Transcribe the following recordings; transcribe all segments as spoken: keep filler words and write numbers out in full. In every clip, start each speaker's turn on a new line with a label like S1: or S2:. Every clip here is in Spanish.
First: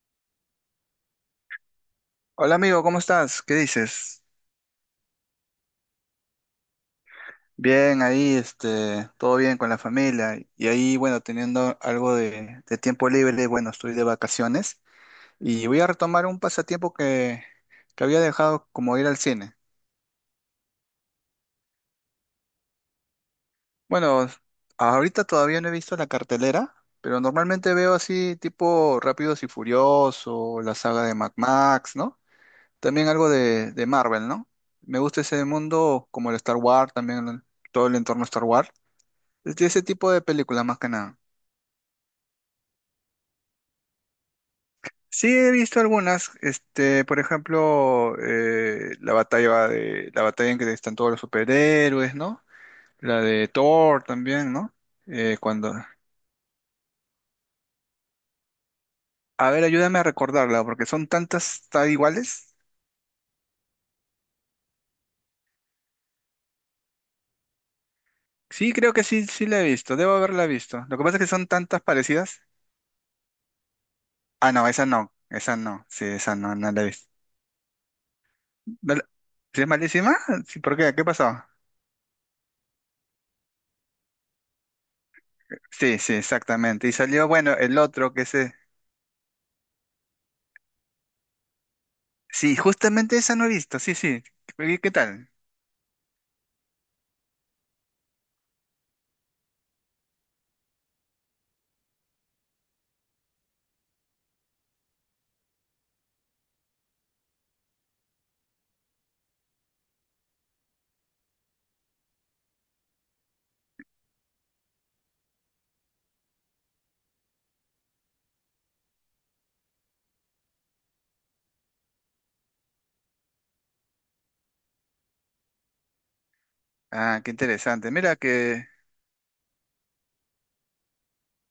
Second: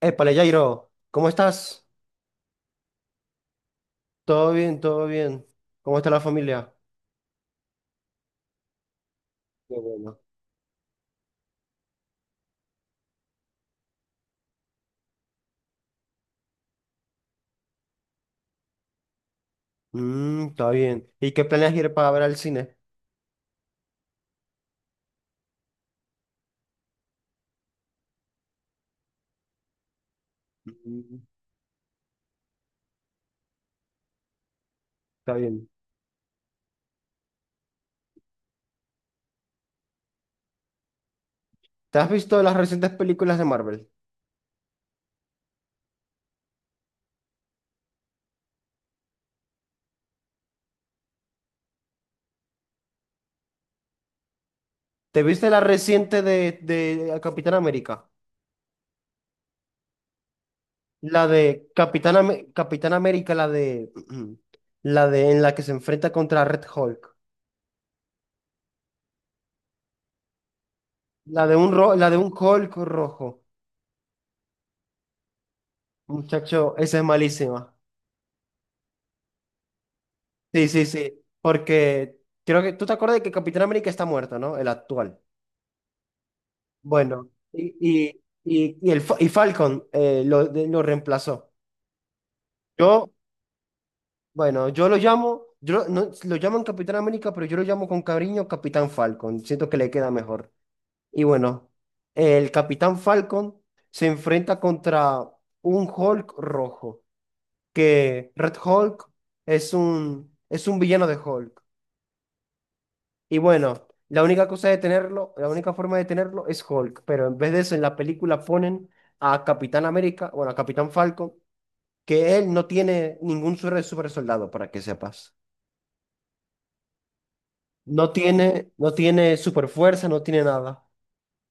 S1: Épale, Jairo, ¿cómo estás?
S2: Hola amigo, ¿cómo estás? ¿Qué dices?
S1: Todo bien, todo bien. ¿Cómo está la familia?
S2: Bien, ahí, este, todo bien con
S1: Qué
S2: la
S1: bueno.
S2: familia. Y ahí, bueno, teniendo algo de, de tiempo libre, bueno, estoy de vacaciones y voy a retomar un pasatiempo que, que había dejado, como ir al cine.
S1: Mm, está bien. ¿Y qué planeas ir para ver al cine?
S2: Bueno, ahorita todavía no he visto la cartelera, pero normalmente veo así tipo Rápidos y Furioso, la saga de
S1: Mm,
S2: Mad Max, ¿no? También algo de, de Marvel, ¿no? Me gusta
S1: está
S2: ese
S1: bien.
S2: mundo, como el Star Wars, también todo el entorno Star Wars. De ese tipo de películas más que nada.
S1: ¿Te has visto las recientes películas de Marvel?
S2: Sí, he visto algunas, este, por ejemplo, eh, la batalla de, la batalla en que están todos los superhéroes, ¿no? La de Thor también, ¿no?
S1: ¿Te
S2: Eh,
S1: viste la
S2: cuando,
S1: reciente de, de Capitán América?
S2: a ver, ayúdame a recordarla, porque son
S1: La de
S2: tantas tan
S1: Capitán, Am-
S2: iguales.
S1: Capitán América, la de la de en la que se enfrenta contra Red Hulk.
S2: Sí, creo que sí, sí la he visto, debo haberla visto. Lo que pasa es que
S1: La
S2: son
S1: de un
S2: tantas
S1: ro- la de un
S2: parecidas.
S1: Hulk rojo.
S2: Ah, no, esa no, esa no, sí, esa no, no
S1: Muchacho,
S2: la he
S1: esa es
S2: visto.
S1: malísima.
S2: ¿No la- ¿Sí es malísima? Sí,
S1: Sí,
S2: ¿por
S1: sí,
S2: qué? ¿Qué
S1: sí,
S2: pasó?
S1: porque creo que tú te acuerdas de que Capitán América está muerto, ¿no? El actual.
S2: Sí, sí, exactamente. Y salió,
S1: Bueno,
S2: bueno,
S1: y,
S2: el otro
S1: y,
S2: que es, eh,
S1: y, y el, Fa- y Falcon eh, lo, de- lo reemplazó.
S2: sí,
S1: Yo,
S2: justamente esa no he visto, sí, sí.
S1: bueno,
S2: ¿Qué,
S1: yo
S2: qué
S1: lo
S2: tal?
S1: llamo, yo no, lo llaman Capitán América, pero yo lo llamo con cariño Capitán Falcon. Siento que le queda mejor. Y bueno, el Capitán Falcon se enfrenta contra un Hulk rojo, que Red Hulk es un, es un villano de Hulk. Y bueno, la única cosa de tenerlo, la única forma de tenerlo es Hulk, pero en vez de eso en la película ponen a Capitán América, bueno, a Capitán Falcon, que él no tiene ningún super, super soldado, para que sepas.
S2: Ah, qué interesante.
S1: No
S2: Mira que,
S1: tiene, no tiene super fuerza, no tiene nada.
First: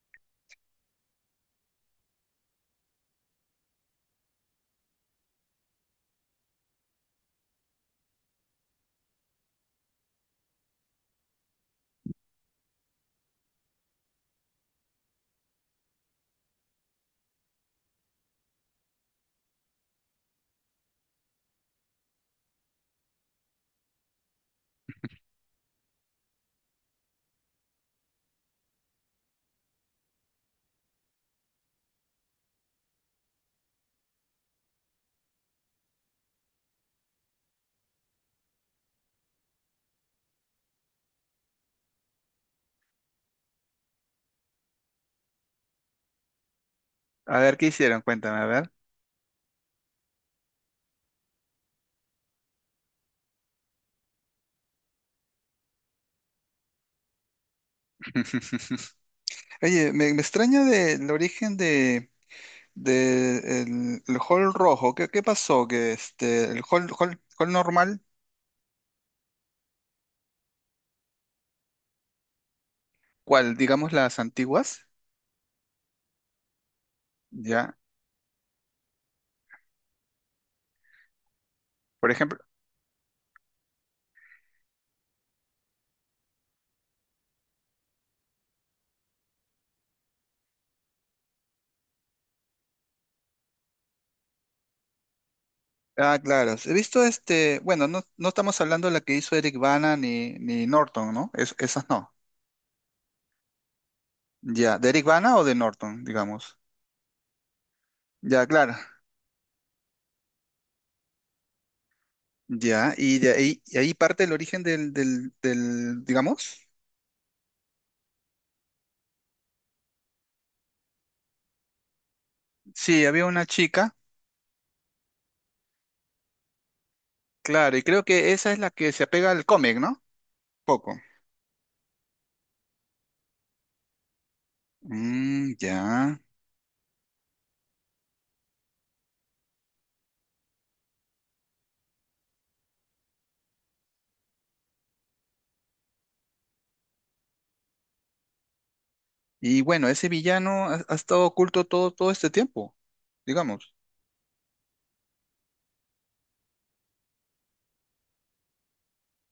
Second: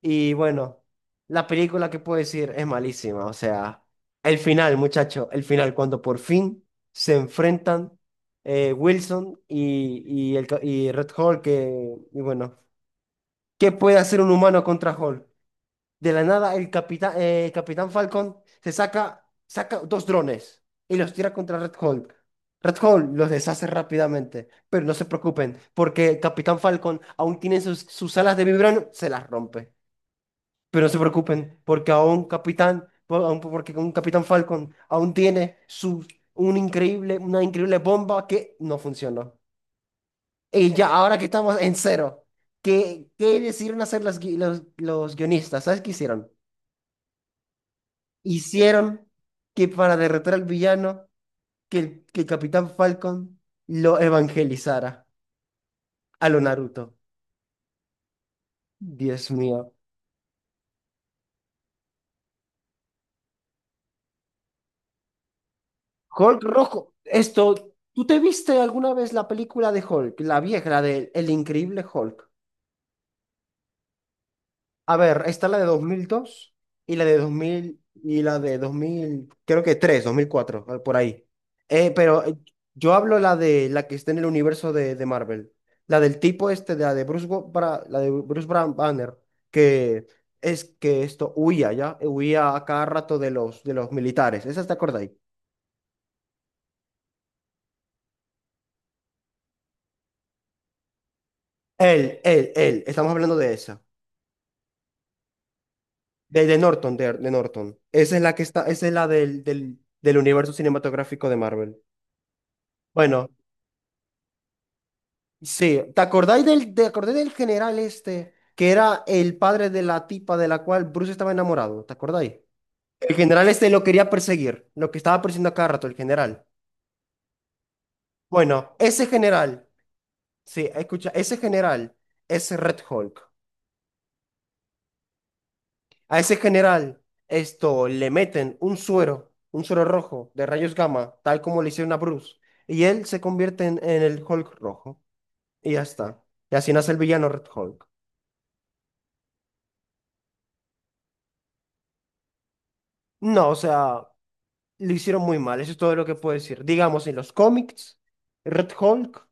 S1: Y bueno, la película que puedo decir es malísima, o sea, el final, muchacho, el final, cuando por fin se enfrentan eh, Wilson y, y, el, ca- y Red Hulk, que, y bueno, ¿qué puede hacer un humano contra Hulk? De la nada, el capitán, eh, Capitán Falcon se saca, saca dos drones y los tira contra Red Hulk. Red Hulk los deshace rápidamente, pero no se preocupen, porque Capitán Falcon aún tiene sus, sus alas de vibrano, se las rompe. Pero no se preocupen, porque aún Capitán, por- aún porque un Capitán Falcon aún tiene su, un increíble, una increíble bomba que no funcionó. Y ya, ahora que estamos en cero, ¿qué, ¿qué decidieron hacer los, gui- los, los guionistas? ¿Sabes qué hicieron?
S2: a ver, ¿qué hicieron? Cuéntame, a ver.
S1: Hicieron que para derrotar al villano, que el, que el Capitán Falcon lo evangelizara a lo Naruto. Dios mío.
S2: Oye, me, me extraña del origen de, de el, el hall rojo. ¿Qué, qué pasó? Que
S1: Hulk
S2: este, el hall,
S1: rojo.
S2: hall, hall
S1: Esto,
S2: normal.
S1: ¿tú te viste alguna vez la película de Hulk? La vieja, la de El Increíble Hulk.
S2: ¿Cuál? Digamos las antiguas,
S1: A ver, está la de dos mil dos y la de dos
S2: ¿ya?
S1: mil y la de dos mil, creo que tres, dos mil cuatro, eh, por ahí. Eh,
S2: Por
S1: pero eh,
S2: ejemplo,
S1: yo hablo la de la que está en el universo de, de Marvel, la del tipo este, de la de Bruce, Go- Bra- la de Bruce Bran- Banner, que es que esto huía, ¿ya? Huía a cada rato de los, de los militares. ¿Esa te acordáis?
S2: ah, claro. He visto este, bueno, no, no estamos hablando de la que hizo Eric Bana ni, ni Norton, ¿no? Es- esas no.
S1: Él, él, él, estamos hablando de esa.
S2: Ya, ¿de Eric Bana o de Norton,
S1: De, de
S2: digamos?
S1: Norton, de, de Norton. Esa es la que
S2: Ya,
S1: está,
S2: claro.
S1: esa es la del, del, del universo cinematográfico de Marvel.
S2: Ya, y
S1: Bueno,
S2: de ahí, y ahí parte el origen del, del,
S1: sí, ¿te
S2: del,
S1: acordáis
S2: digamos.
S1: del, ¿te acordás del general este que era el padre de la tipa de la cual Bruce estaba enamorado? ¿Te acordáis?
S2: Sí,
S1: El
S2: había una
S1: general este lo
S2: chica,
S1: quería perseguir, lo que estaba persiguiendo a cada rato, el general.
S2: claro, y creo que esa es la
S1: Bueno,
S2: que se
S1: ese
S2: apega al
S1: general,
S2: cómic, ¿no?
S1: sí,
S2: Poco.
S1: escucha, ese general es Red Hulk.
S2: Mm, ya.
S1: A ese general, esto, le meten un suero, un suero rojo de rayos gamma, tal como le hicieron a Bruce, y él se convierte en, en el Hulk rojo, y ya está. Y así nace el villano Red Hulk.
S2: Y bueno, ese villano ha, ha estado oculto todo, todo este tiempo,
S1: No, o
S2: digamos.
S1: sea, lo hicieron muy mal, eso es todo lo que puedo decir. Digamos, en los cómics, Red Hulk,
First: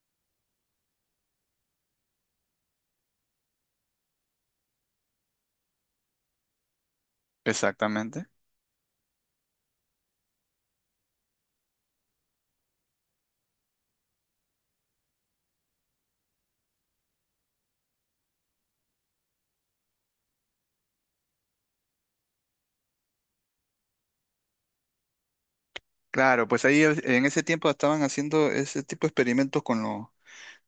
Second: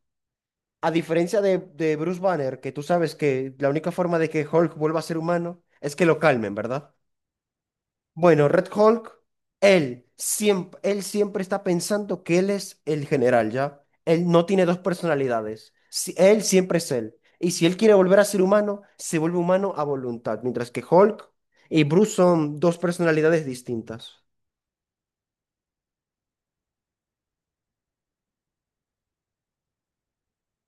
S1: a diferencia de, de Bruce Banner, que tú sabes que la única forma de que Hulk vuelva a ser humano es que lo calmen, ¿verdad?
S2: Exactamente.
S1: Bueno, Red Hulk, él siempre, él siempre está pensando que él es el general, ¿ya? Él no tiene dos personalidades, Si- él siempre es él. Y si él quiere volver a ser humano, se vuelve humano a voluntad, mientras que Hulk y Bruce son dos personalidades distintas.
S2: Claro, pues ahí es- en ese tiempo estaban haciendo ese tipo de experimentos con, lo-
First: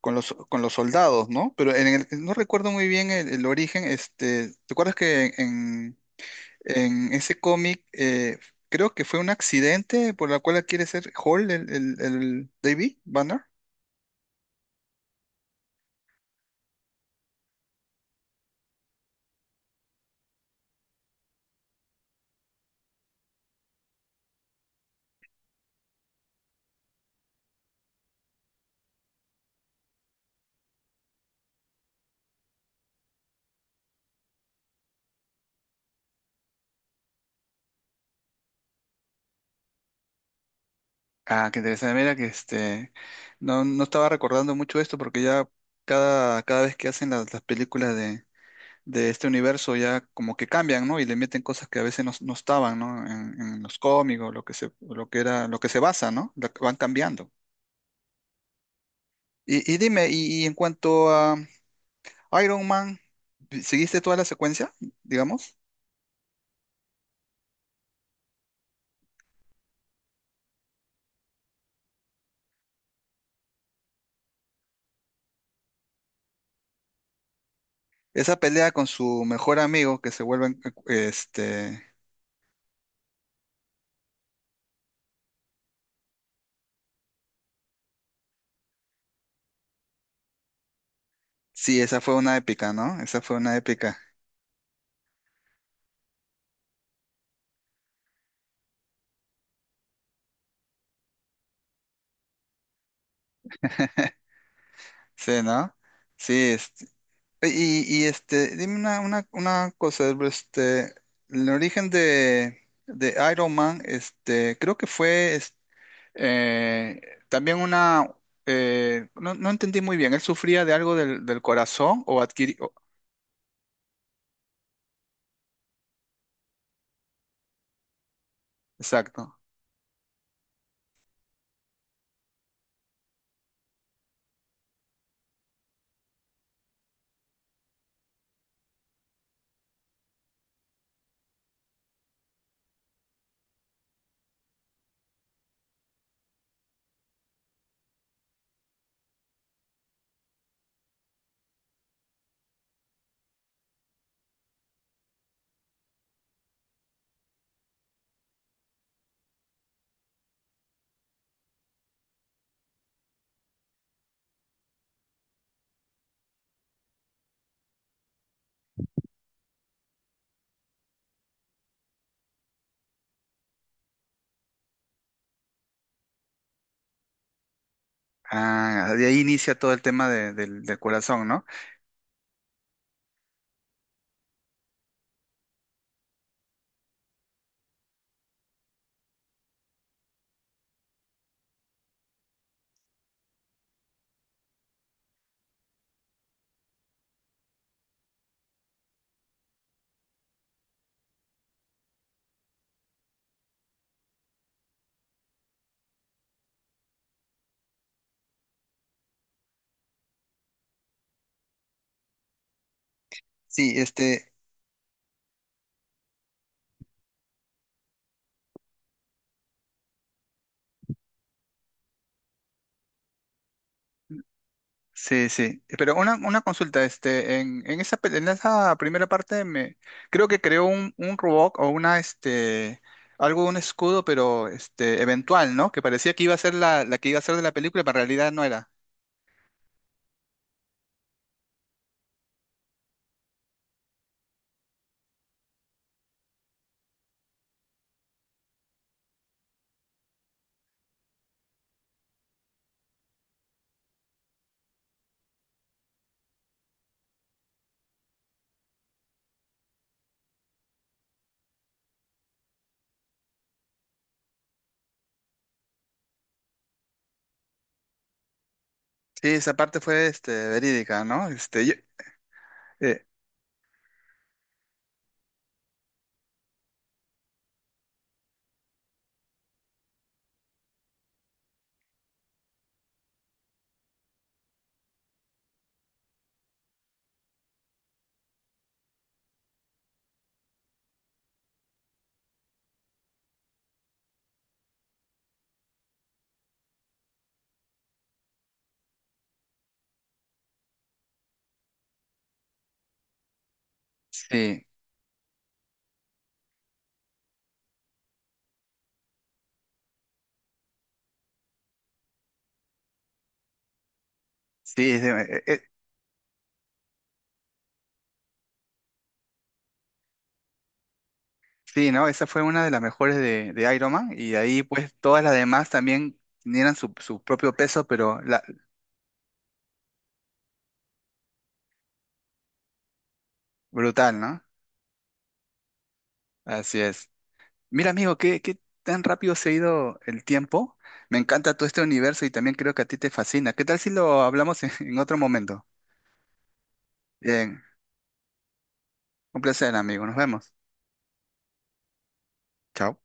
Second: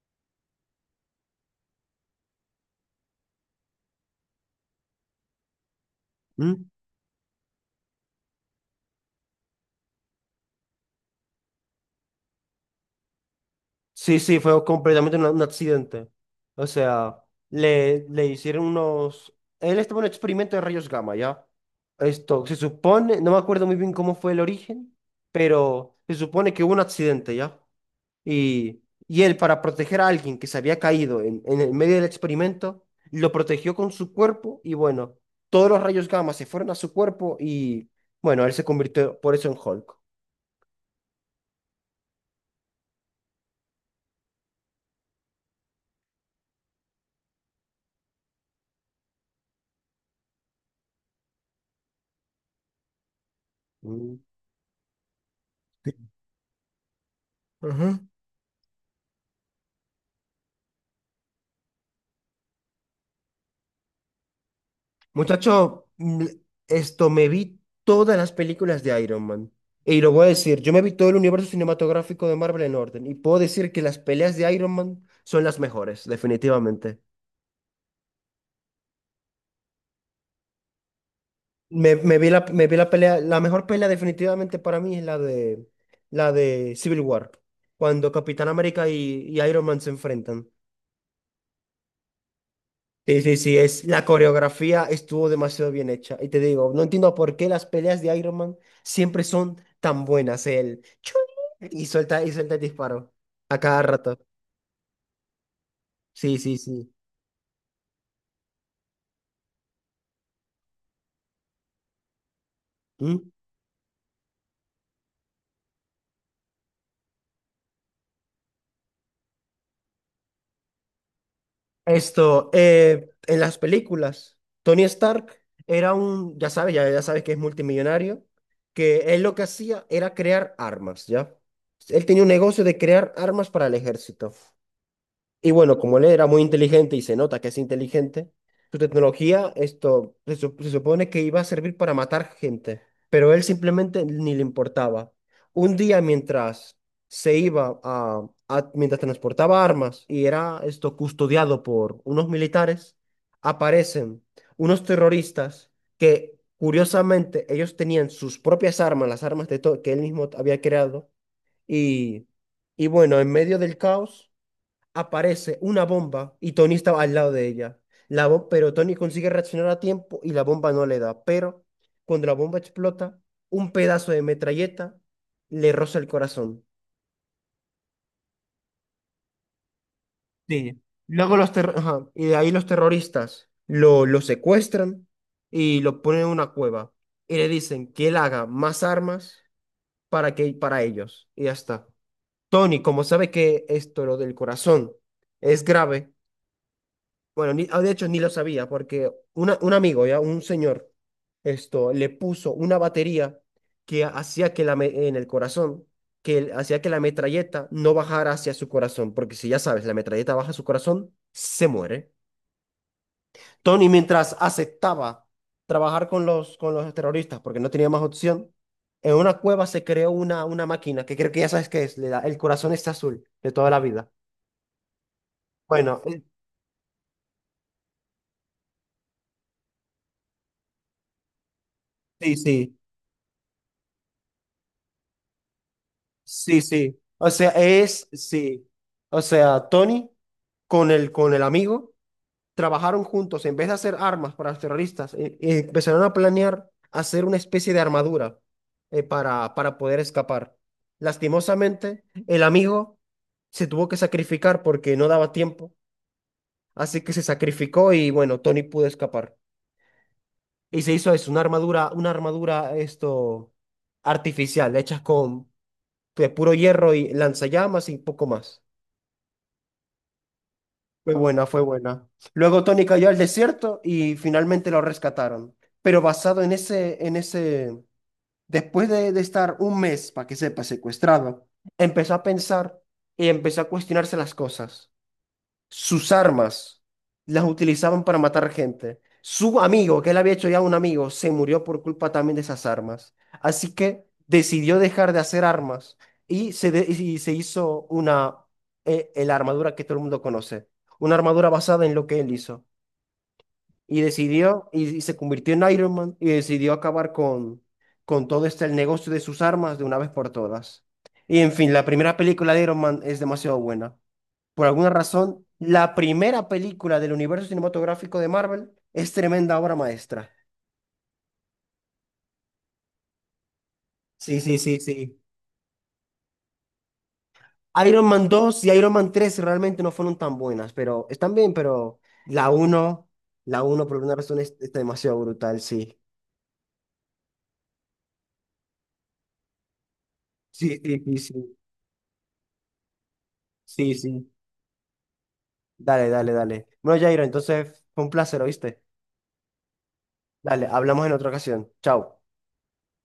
S2: con los, con los soldados, ¿no? Pero en el- no recuerdo muy bien el, el origen, este. ¿Te acuerdas que en,
S1: ¿Mm?
S2: En ese cómic, eh, creo que fue un accidente por la cual quiere ser Hall, el, el, el David Banner.
S1: Sí, sí, fue completamente un, un accidente. O sea, le, le hicieron unos... Él estaba en un experimento de rayos gamma, ¿ya? Esto, se supone, no me acuerdo muy bien cómo fue el origen, pero se supone que hubo un accidente, ¿ya? Y, y él, para proteger a alguien que se había caído en, en el medio del experimento, lo protegió con su cuerpo y bueno, todos los rayos gamma se fueron a su cuerpo y bueno, él se convirtió por eso en Hulk.
S2: Ah, qué interesante. Mira que este, no, no estaba recordando mucho esto porque ya cada, cada vez que hacen las, las películas de, de este universo, ya como que cambian, ¿no? Y le meten cosas que a veces no, no estaban, ¿no? En, en los
S1: Mm.
S2: cómics, o lo que se, o lo que era, lo que se basa, ¿no? Lo que van cambiando.
S1: Ujú.
S2: Y, y dime, y, y en cuanto a Iron Man, ¿seguiste toda la secuencia, digamos?
S1: Muchacho, mm, esto me vi todas las películas de Iron Man. Y lo voy a decir, yo me vi todo el universo cinematográfico de Marvel en orden. Y puedo decir que las peleas de Iron Man son las mejores, definitivamente.
S2: Esa pelea con su mejor amigo que se vuelven, este,
S1: Me, me vi la, me vi la pelea, la mejor pelea definitivamente para mí es la de, la de Civil War, cuando Capitán América y, y Iron Man se enfrentan.
S2: sí, esa fue una épica, ¿no? Esa
S1: Sí, sí,
S2: fue
S1: sí,
S2: una
S1: es,
S2: épica,
S1: la coreografía estuvo demasiado bien hecha. Y te digo, no entiendo por qué las peleas de Iron Man siempre son tan buenas. El chun y suelta, y suelta el disparo a cada rato.
S2: sí, ¿no? Sí,
S1: Sí, sí,
S2: este,
S1: sí.
S2: y, y este, dime una, una, una cosa, este, el origen de, de
S1: ¿Mm?
S2: Iron Man, este, creo que fue, es- eh, también una, eh, no, no entendí muy bien. ¿Él sufría de algo del, del corazón o
S1: Esto,
S2: adquirió?
S1: eh, en las películas, Tony Stark era un, ya sabes, ya, ya sabes que es multimillonario, que él lo
S2: Exacto.
S1: que hacía era crear armas, ¿ya? Él tenía un negocio de crear armas para el ejército. Y bueno, como él era muy inteligente y se nota que es inteligente, su tecnología, esto se, sup- se supone que iba a servir para matar gente, pero él simplemente ni le importaba. Un día mientras se iba a, a- mientras transportaba armas y era esto custodiado por unos militares, aparecen unos terroristas que curiosamente ellos tenían sus propias armas, las armas de to- que él mismo había creado y y bueno, en medio del caos aparece una bomba y Tony estaba al lado de ella. La bo- pero Tony consigue reaccionar a tiempo y la bomba no le da. Pero cuando la bomba explota, un pedazo de metralleta le roza el corazón.
S2: Ah, de ahí inicia todo el tema de- del del
S1: Sí.
S2: corazón,
S1: Luego
S2: ¿no?
S1: los terro- ajá, y de ahí los terroristas lo, lo secuestran y lo ponen en una cueva. Y le dicen que él haga más armas para que para ellos. Y ya está. Tony, como sabe que esto, lo del corazón, es grave, bueno, ni- ah, de hecho ni lo sabía, porque una- un amigo, ya, un señor, esto, le puso una batería que hacía que la, me- en el corazón, que el- hacía que la metralleta no bajara hacia su corazón, porque si ya sabes, la metralleta baja a su corazón, se muere.
S2: Sí,
S1: Tony,
S2: este,
S1: mientras aceptaba trabajar con los, con los terroristas, porque no tenía más opción, en una cueva se creó una, una máquina, que creo que ya sabes qué es, le da, el corazón está azul de toda la vida.
S2: sí, sí. Pero
S1: Bueno,
S2: una,
S1: eh,
S2: una consulta, este, en, en esa, pe- en esa primera parte me creo que creó un, un Roboc o una
S1: sí, sí.
S2: este algo, un escudo, pero este, eventual, ¿no? Que parecía que iba a ser
S1: Sí,
S2: la, la
S1: sí.
S2: que iba a
S1: O
S2: ser de
S1: sea,
S2: la película, pero en
S1: es,
S2: realidad no
S1: sí.
S2: era.
S1: O sea, Tony con el, con el amigo trabajaron juntos. En vez de hacer armas para los terroristas, eh, eh, empezaron a planear hacer una especie de armadura eh, para, para poder escapar. Lastimosamente, el amigo se tuvo que sacrificar porque no daba tiempo. Así que se sacrificó y bueno, Tony pudo escapar. Y se hizo eso, una armadura, una armadura esto artificial, hecha con de puro hierro y lanzallamas y poco más.
S2: Sí, esa parte fue este verídica,
S1: Fue
S2: ¿no?
S1: buena, fue
S2: Este, yo-
S1: buena. Luego Tony
S2: eh,
S1: cayó al desierto y finalmente lo rescataron. Pero basado en ese, en ese, después de, de estar un mes, para que sepa, secuestrado, empezó a pensar y empezó a cuestionarse las cosas, sus armas las utilizaban para matar gente. Su amigo, que él había hecho ya un amigo, se murió por culpa también de esas armas. Así que decidió dejar de hacer armas y se, de- y se hizo una, eh, eh, la armadura que todo el mundo conoce. Una armadura basada en lo que él hizo. Y
S2: sí,
S1: decidió, y, y se convirtió en Iron Man y decidió acabar con, con todo este el negocio de sus armas de una vez por todas. Y en fin, la primera película de Iron Man es demasiado buena. Por alguna
S2: sí, es de- eh,
S1: razón,
S2: eh,
S1: la primera película del universo cinematográfico de Marvel es tremenda obra maestra.
S2: sí, ¿no? Esa fue una de las mejores de, de Iron Man. Y de
S1: Sí, sí,
S2: ahí,
S1: sí,
S2: pues,
S1: sí.
S2: todas las demás también tenían su, su propio peso,
S1: Iron
S2: pero
S1: Man
S2: la,
S1: dos y Iron Man tres realmente no fueron tan buenas, pero están bien, pero la uno, la uno por
S2: brutal,
S1: alguna razón
S2: ¿no?
S1: es, está demasiado brutal, sí.
S2: Así es. Mira, amigo, qué, qué tan rápido se ha ido el tiempo.
S1: Sí, sí,
S2: Me
S1: sí,
S2: encanta
S1: sí.
S2: todo este universo y también creo que a ti te fascina. ¿Qué tal si
S1: Sí,
S2: lo
S1: sí.
S2: hablamos en, en otro momento?
S1: Dale, dale, dale. Bueno, Jairo,
S2: Bien,
S1: entonces fue un placer, ¿oíste?
S2: un placer, amigo. Nos vemos.
S1: Dale, hablamos en otra ocasión. Chao.
S2: Chao.